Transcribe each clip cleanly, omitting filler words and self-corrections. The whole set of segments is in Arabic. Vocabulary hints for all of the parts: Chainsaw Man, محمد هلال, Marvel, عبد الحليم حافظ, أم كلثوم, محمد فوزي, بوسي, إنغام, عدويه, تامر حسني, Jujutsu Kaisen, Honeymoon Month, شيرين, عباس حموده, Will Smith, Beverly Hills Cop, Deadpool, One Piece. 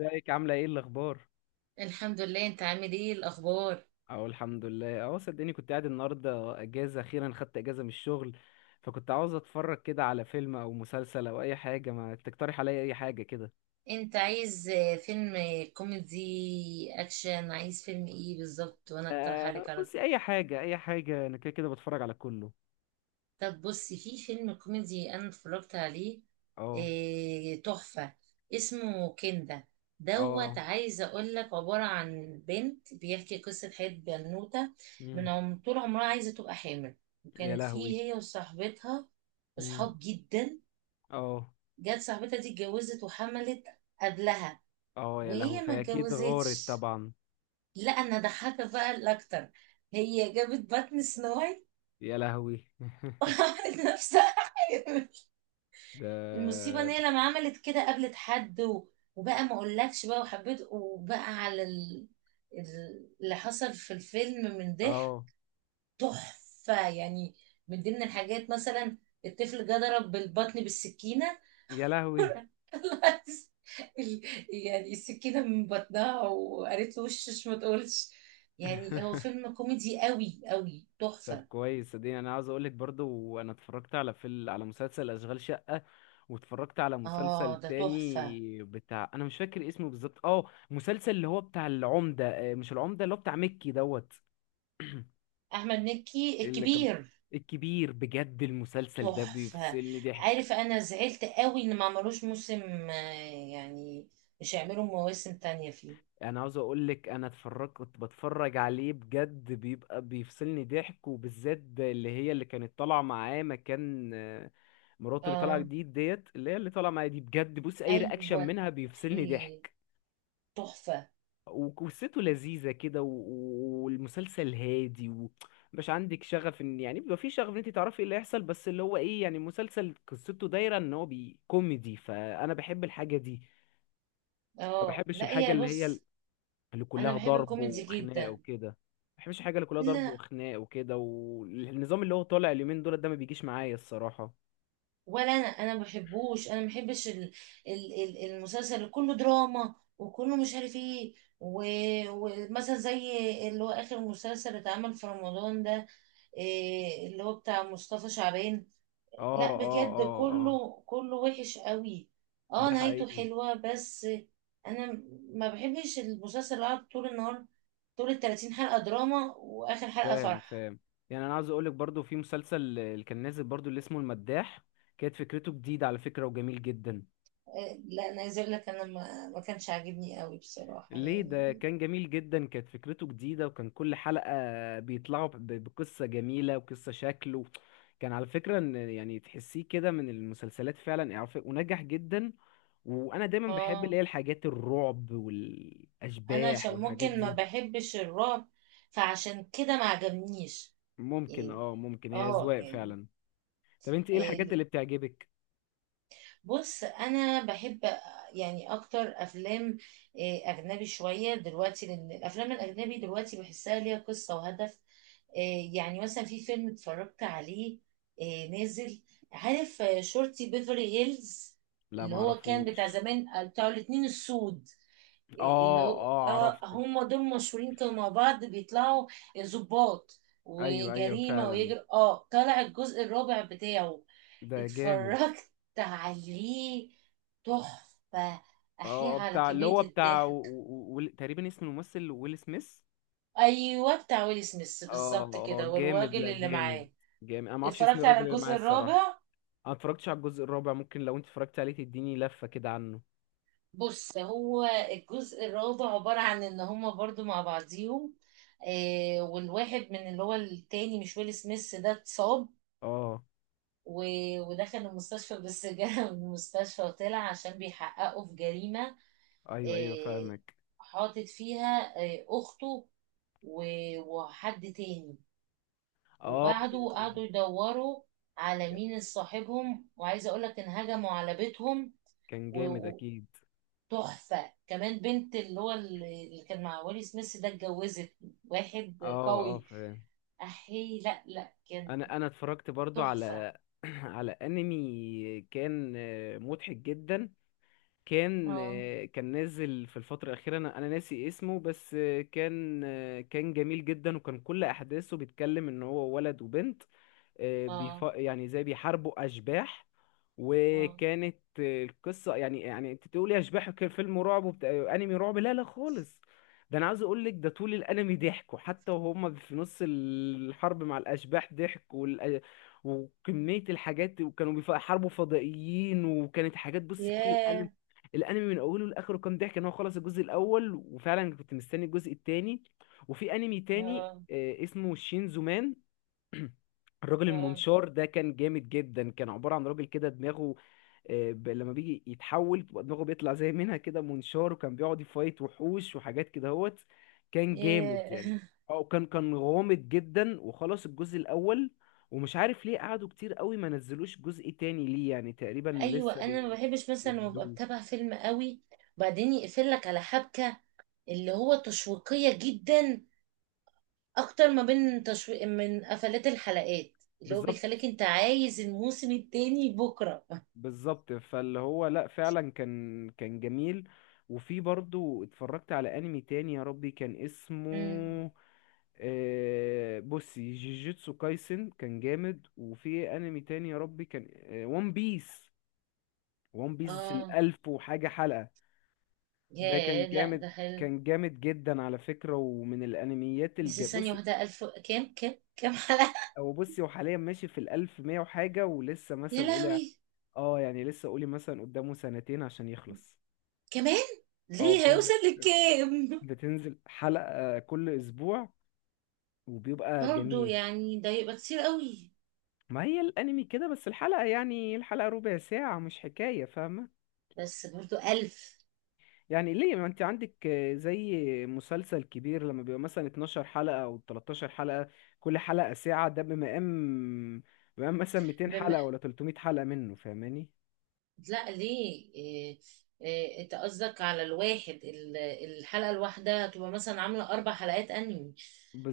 ازيك عاملة ايه الأخبار؟ الحمد لله، انت عامل ايه الاخبار؟ أهو الحمد لله أهو، صدقني كنت قاعد النهاردة أجازة، أخيرا خدت أجازة من الشغل. فكنت عاوز أتفرج كده على فيلم أو مسلسل أو أي حاجة، ما تقترح عليا أي حاجة كده؟ انت عايز فيلم كوميدي اكشن، عايز فيلم ايه بالظبط وانا اقترح آه عليك على طول. بصي، أي حاجة أي حاجة، أنا كده كده بتفرج على كله. طب بصي، في فيلم كوميدي انا اتفرجت عليه، أه. إيه تحفة. اسمه كندا أه دوت، عايزة اقول لك، عبارة عن بنت بيحكي قصة حياة بنوتة من مم. عم طول عمرها عايزة تبقى حامل. يا وكانت لهوي. فيه هي وصاحبتها مم. اصحاب جدا. أه. جت صاحبتها دي اتجوزت وحملت قبلها، أه يا لهوي، وهي ما فهي أكيد غارت اتجوزتش. طبعا. لا، انا ضحكت بقى الاكتر. هي جابت بطن سنو وايت يا لهوي. وعملت نفسها حامل. ده. المصيبه ان هي لما عملت كده قابلت حد وبقى ما اقولكش بقى وحبيت، وبقى على اللي حصل في الفيلم من ضحك. أه تحفه يعني. من ضمن الحاجات مثلا، الطفل جه ضرب بالبطن بالسكينه. يا لهوي. طلعت ال- يعني السكينة من بطنها، وقالت له وشش ما تقولش. يعني هو فيلم كوميدي قوي قوي طب تحفة. كويس، صدقني انا عاوز اقولك برضو، انا اتفرجت على فيلم، على مسلسل اشغال شقة، واتفرجت على مسلسل اه، ده تحفة. تاني بتاع، انا مش فاكر اسمه بالظبط. اه، مسلسل اللي هو بتاع العمدة، مش العمدة، اللي هو بتاع مكي دوت. احمد مكي اللي كان الكبير، الكبير، بجد المسلسل ده تحفة. بيفصلني ضحك. عارف، انا زعلت قوي ان ما عملوش موسم، يعني مش هيعملوا مواسم تانية فيه. انا عاوز اقول لك انا اتفرج، كنت بتفرج عليه بجد بيبقى بيفصلني ضحك، وبالذات اللي هي اللي كانت طالعه معاه مكان مراته، اللي طالعه اه، جديد ديت، اللي هي اللي طالعه معايا دي، بجد بص اي رياكشن ايوه، منها بيفصلني إيه، ضحك. تحفة. وقصته لذيذه كده، والمسلسل هادي، ومش عندك شغف ان يعني بيبقى في شغف ان انت تعرفي ايه اللي هيحصل، بس اللي هو ايه يعني مسلسل قصته دايره ان هو بي كوميدي، فانا بحب الحاجه دي. ما اه، بحبش لا الحاجه هي اللي هي بص، اللي انا كلها بحب ضرب الكوميدي وخناقه جدا. وكده، ما بحبش الحاجه اللي كلها ضرب لا، وخناقه وكده، والنظام اللي هو طالع اليومين دول ده ما بيجيش معايا الصراحه. ولا انا ما بحبوش، انا ما بحبش المسلسل اللي كله دراما وكله مش عارف ايه. و- ومثلا زي اللي هو اخر مسلسل اللي اتعمل في رمضان ده، إيه اللي هو بتاع مصطفى شعبان. اه لا اه بجد، اه. اه كله كله وحش قوي. اه، ده نهايته حقيقي. حلوة بس. انا ما بحبش المسلسل اللي قعد طول النهار، طول ال 30 حلقة دراما واخر حلقة فاهم فرح. فاهم. يعني انا عاوز اقولك برضو في مسلسل اللي كان نازل برضو اللي اسمه المداح، كانت فكرته جديده على فكره وجميل جدا. إيه، لا انا عايزه اقول لك، انا ما كانش عاجبني قوي بصراحة ليه؟ ده يعني. كان جميل جدا، كانت فكرته جديدة، وكان كل حلقة بيطلعوا بقصة جميلة وقصة شكله. كان على فكرة ان يعني تحسيه كده من المسلسلات فعلا إعرافية، ونجح جدا. وانا دايما بحب اه، اللي هي الحاجات الرعب انا والاشباح عشان والحاجات ممكن ما دي. بحبش الرعب، فعشان كده ما عجبنيش ممكن يعني. اه ممكن، هي اه اذواق يعني. فعلا. طب انت ايه آه، الحاجات اللي بتعجبك؟ بص انا بحب يعني اكتر افلام اجنبي شويه دلوقتي، لان الافلام الاجنبي دلوقتي بحسها ليها قصه وهدف. يعني مثلا في فيلم اتفرجت عليه، نازل، عارف شرطي بيفرلي هيلز. لا اللي هو كان بتاع معرفوش. زمان، بتاع الاتنين السود، اللي اه هو اه عرفته. هم دول مشهورين كانوا مع بعض، بيطلعوا ضباط ايوه ايوه وجريمة، فعلا، ويجر طلع الجزء الرابع بتاعه. ده جامد. اتفرجت عليه، تحفة. اه، أحيي على بتاع اللي كمية هو بتاع الضحك. تقريبا اسم الممثل ويل سميث. أيوة، بتاع ويل سميث اه بالظبط اه كده، جامد، والراجل لا اللي جامد معاه. جامد. انا ما اعرفش اسم اتفرجت على الراجل اللي معايا الجزء الصراحه. الرابع. انا اتفرجتش على الجزء الرابع، ممكن لو انت اتفرجت عليه تديني لفه كده عنه. بص، هو الجزء الرابع عبارة عن إن هما برضو مع بعضيهم، والواحد من اللي هو التاني مش ويل سميث ده اتصاب اه و... ودخل المستشفى، بس جه من المستشفى وطلع عشان بيحققوا في جريمة. ايوه ايوه آه، فاهمك. حاطط فيها أخته و- وحد تاني. اه وبعده يعني، قعدوا يدوروا على مين صاحبهم، وعايزة أقولك إن هجموا على بيتهم. كان و- جامد و- اكيد. تحفة، كمان بنت اللي هو اللي كان مع ويلي سميث ده اتجوزت اه واحد اه قوي. فاهم. أحي، لا لا، كان انا اتفرجت برضو تحفة. على على انمي كان مضحك جدا. كان اه، كان نازل في الفترة الأخيرة، أنا ناسي اسمه، بس كان كان جميل جدا، وكان كل أحداثه بيتكلم إن هو ولد وبنت، اه، يعني زي بيحاربوا اشباح. اه، وكانت القصه، يعني انت تقولي اشباح كان فيلم رعب وبتاع انمي رعب، لا لا خالص. ده انا عاوز اقول لك، ده طول الانمي ضحكوا، حتى وهم في نص الحرب مع الاشباح ضحك، وكميه الحاجات، وكانوا بيحاربوا فضائيين، وكانت حاجات. بصي كل الانمي، ياه، الانمي من اوله لاخره كان ضحك، ان هو خلص الجزء الاول وفعلا كنت مستني الجزء التاني. وفي انمي تاني اه، آه، اسمه شينزو مان الراجل اه، المنشار ده كان جامد جدا كان عبارة عن راجل كده دماغه آه، ب- لما بيجي يتحول بتبقى دماغه بيطلع زي منها كده منشار وكان بيقعد يفايت وحوش وحاجات كده هوت كان جامد إيه. يعني اه كان كان غامض جدا وخلص الجزء الأول ومش عارف ليه قعدوا كتير قوي ما نزلوش جزء تاني ليه يعني تقريبا ايوه، لسه انا ما بحبش مثلا لما ابقى بيجددوه بتابع فيلم قوي، وبعدين يقفل لك على حبكه اللي هو تشويقيه جدا، اكتر ما بين تشويق من قفلات الحلقات اللي هو بالظبط بيخليك انت عايز الموسم التاني بكره. بالظبط فاللي هو لا فعلا كان كان جميل وفي برضو اتفرجت على انمي تاني يا ربي كان اسمه امم بصي، جيجيتسو كايسن. كان جامد. وفي انمي تاني يا ربي كان، وان بيس. وان بيس اه، الالف وحاجة حلقة، ده كان يا لا جامد، ده حلو. كان جامد جدا على فكرة، ومن الانميات بس الج. ثانيه بص، واحده، الف كام حلقه؟ او بصي، هو حاليا ماشي في الالف مية وحاجة، ولسه يا مثلا قولي لهوي، يعني لسه، قولي مثلا قدامه سنتين عشان يخلص. كمان اه ليه بتنزل، هيوصل لكام؟ بتنزل حلقة كل اسبوع، وبيبقى برضو جميل. يعني ده يبقى كتير قوي. ما هي الانمي كده، بس الحلقة يعني الحلقة ربع ساعة مش حكاية، فاهمة؟ بس برضو الف، يعني ليه، ما انت عندك زي مسلسل كبير لما بيبقى مثلا 12 حلقة او 13 حلقة، كل حلقة ساعة، ده بمقام بمقام مثلا 200 بما، حلقة ولا 300 حلقة منه، فاهماني؟ لا ليه، إيه انت قصدك على الواحد، الحلقة الواحدة هتبقى مثلا عاملة اربع حلقات انمي.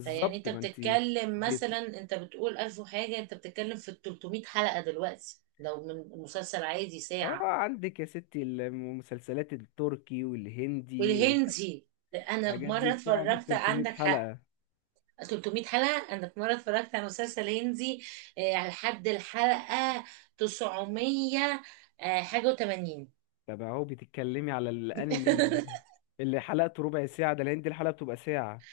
فيعني انت ما انت بتتكلم بيطل... مثلا، انت بتقول الف وحاجة، انت بتتكلم في 300 حلقة دلوقتي لو من مسلسل عادي اه ساعة. عندك يا ستي، المسلسلات التركي والهندي والحاجات والهندي، انا في دي مرة بتقعد بال اتفرجت، 300 عندك حق. حلقة. 300 حلقة، انا في مرة اتفرجت على مسلسل هندي، إيه، على لحد الحلقة 900 حاجة و80. طب اهو بتتكلمي على الانمي اللي اللي حلقته ربع ساعة، ده الهندي الحلقة بتبقى ساعة.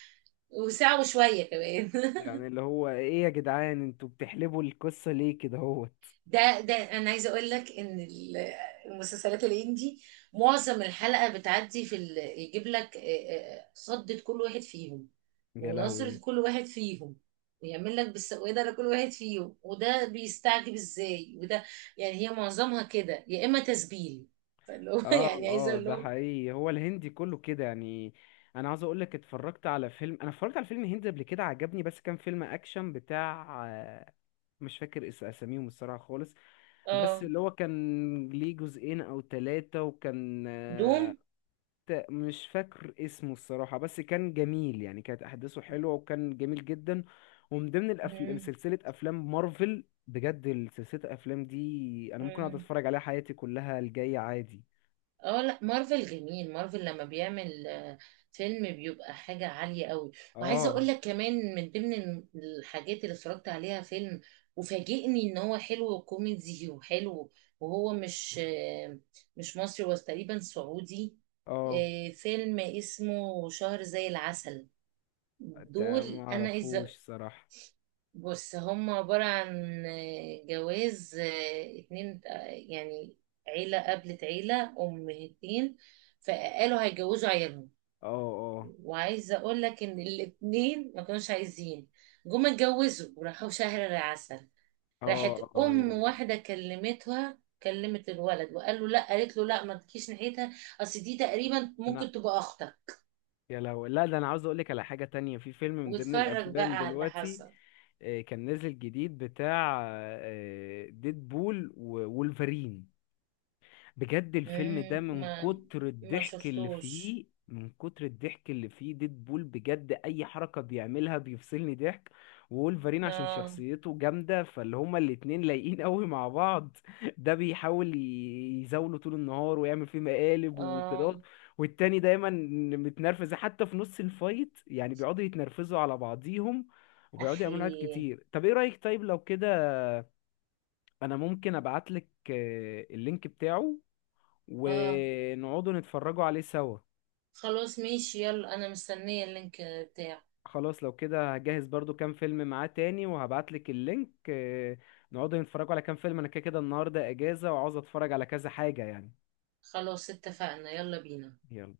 وساعة وشوية كمان. يعني اللي هو ايه يا جدعان، انتوا بتحلبوا القصة ليه كده، هو؟ ده انا عايزه اقول لك ان المسلسلات الهندي، معظم الحلقه بتعدي في يجيب لك، صدة كل واحد فيهم، يا ونظرة لهوي كل واحد فيهم، ويعمل لك بالسوادة لكل واحد فيهم، وده بيستعجب ازاي وده، يعني هي معظمها كده يا اما تسبيل، فاللي هو اه يعني عايزه اه اقول ده لهم. حقيقي، هو الهندي كله كده يعني. انا عاوز اقول لك اتفرجت على فيلم، انا اتفرجت على فيلم هندي قبل كده عجبني، بس كان فيلم اكشن بتاع مش فاكر اساميهم الصراحة خالص. بس اه، اللي هو كان ليه جزئين او ثلاثة، وكان دوم. مش فاكر اسمه الصراحة، بس كان جميل يعني، كانت احداثه حلوة وكان جميل جدا. ومن ضمن الافلام مم. سلسلة افلام مارفل، بجد سلسلة الافلام دي انا ممكن اقعد مم. اتفرج عليها حياتي كلها الجاية عادي. اه، لا مارفل جميل، مارفل لما بيعمل فيلم بيبقى حاجة عالية قوي. وعايزة اقول اه لك كمان، من ضمن الحاجات اللي اتفرجت عليها فيلم، وفاجئني ان هو حلو وكوميدي وحلو، وهو مش مصري، هو تقريبا سعودي. اه فيلم اسمه شهر زي العسل، ده دول ما انا اعرفوش عايزة، صراحة. بص هم عبارة عن جواز اتنين، يعني عيلة قابلت عيلة أمهتين، فقالوا هيجوزوا عيالهم. اه اه وعايزة أقول لك إن الاتنين ما كانوش عايزين، جم اتجوزوا وراحوا شهر العسل. اه راحت اه أم أيوه. واحدة، كلمتها كلمت الولد، وقال له لا، قالت له لا ما تجيش ناحيتها، أصل دي تقريبا انا ممكن تبقى أختك. يا لو لا، ده انا عاوز اقول لك على حاجة تانية، في فيلم من ضمن واتفرج الافلام بقى على اللي دلوقتي حصل. كان نازل جديد بتاع ديد بول وولفرين. بجد الفيلم ده، مم، من ما كتر ما الضحك اللي شفتوش. فيه، من كتر الضحك اللي فيه، ديدبول بجد اي حركة بيعملها بيفصلني ضحك، وولفرين عشان اه، شخصيته جامدة، فاللي هما الاتنين لايقين قوي مع بعض. ده بيحاول يزاوله طول النهار ويعمل فيه مقالب اه، وكده، والتاني دايما متنرفز، حتى في نص الفايت يعني بيقعدوا يتنرفزوا على بعضيهم، وبيقعدوا يعملوا حاجات احيه، كتير. طب ايه رأيك، طيب لو كده، انا ممكن ابعتلك اللينك بتاعه، اه، ونقعدوا نتفرجوا عليه سوا. خلاص ماشي، يلا انا مستنية اللينك بتاعه. خلاص، لو كده هجهز برضو كام فيلم معاه تاني، وهبعتلك اللينك. نقعدوا نتفرجوا على كام فيلم، انا كده كده النهارده اجازة، وعاوز اتفرج على كذا حاجة يعني. خلاص اتفقنا، يلا بينا. يلا.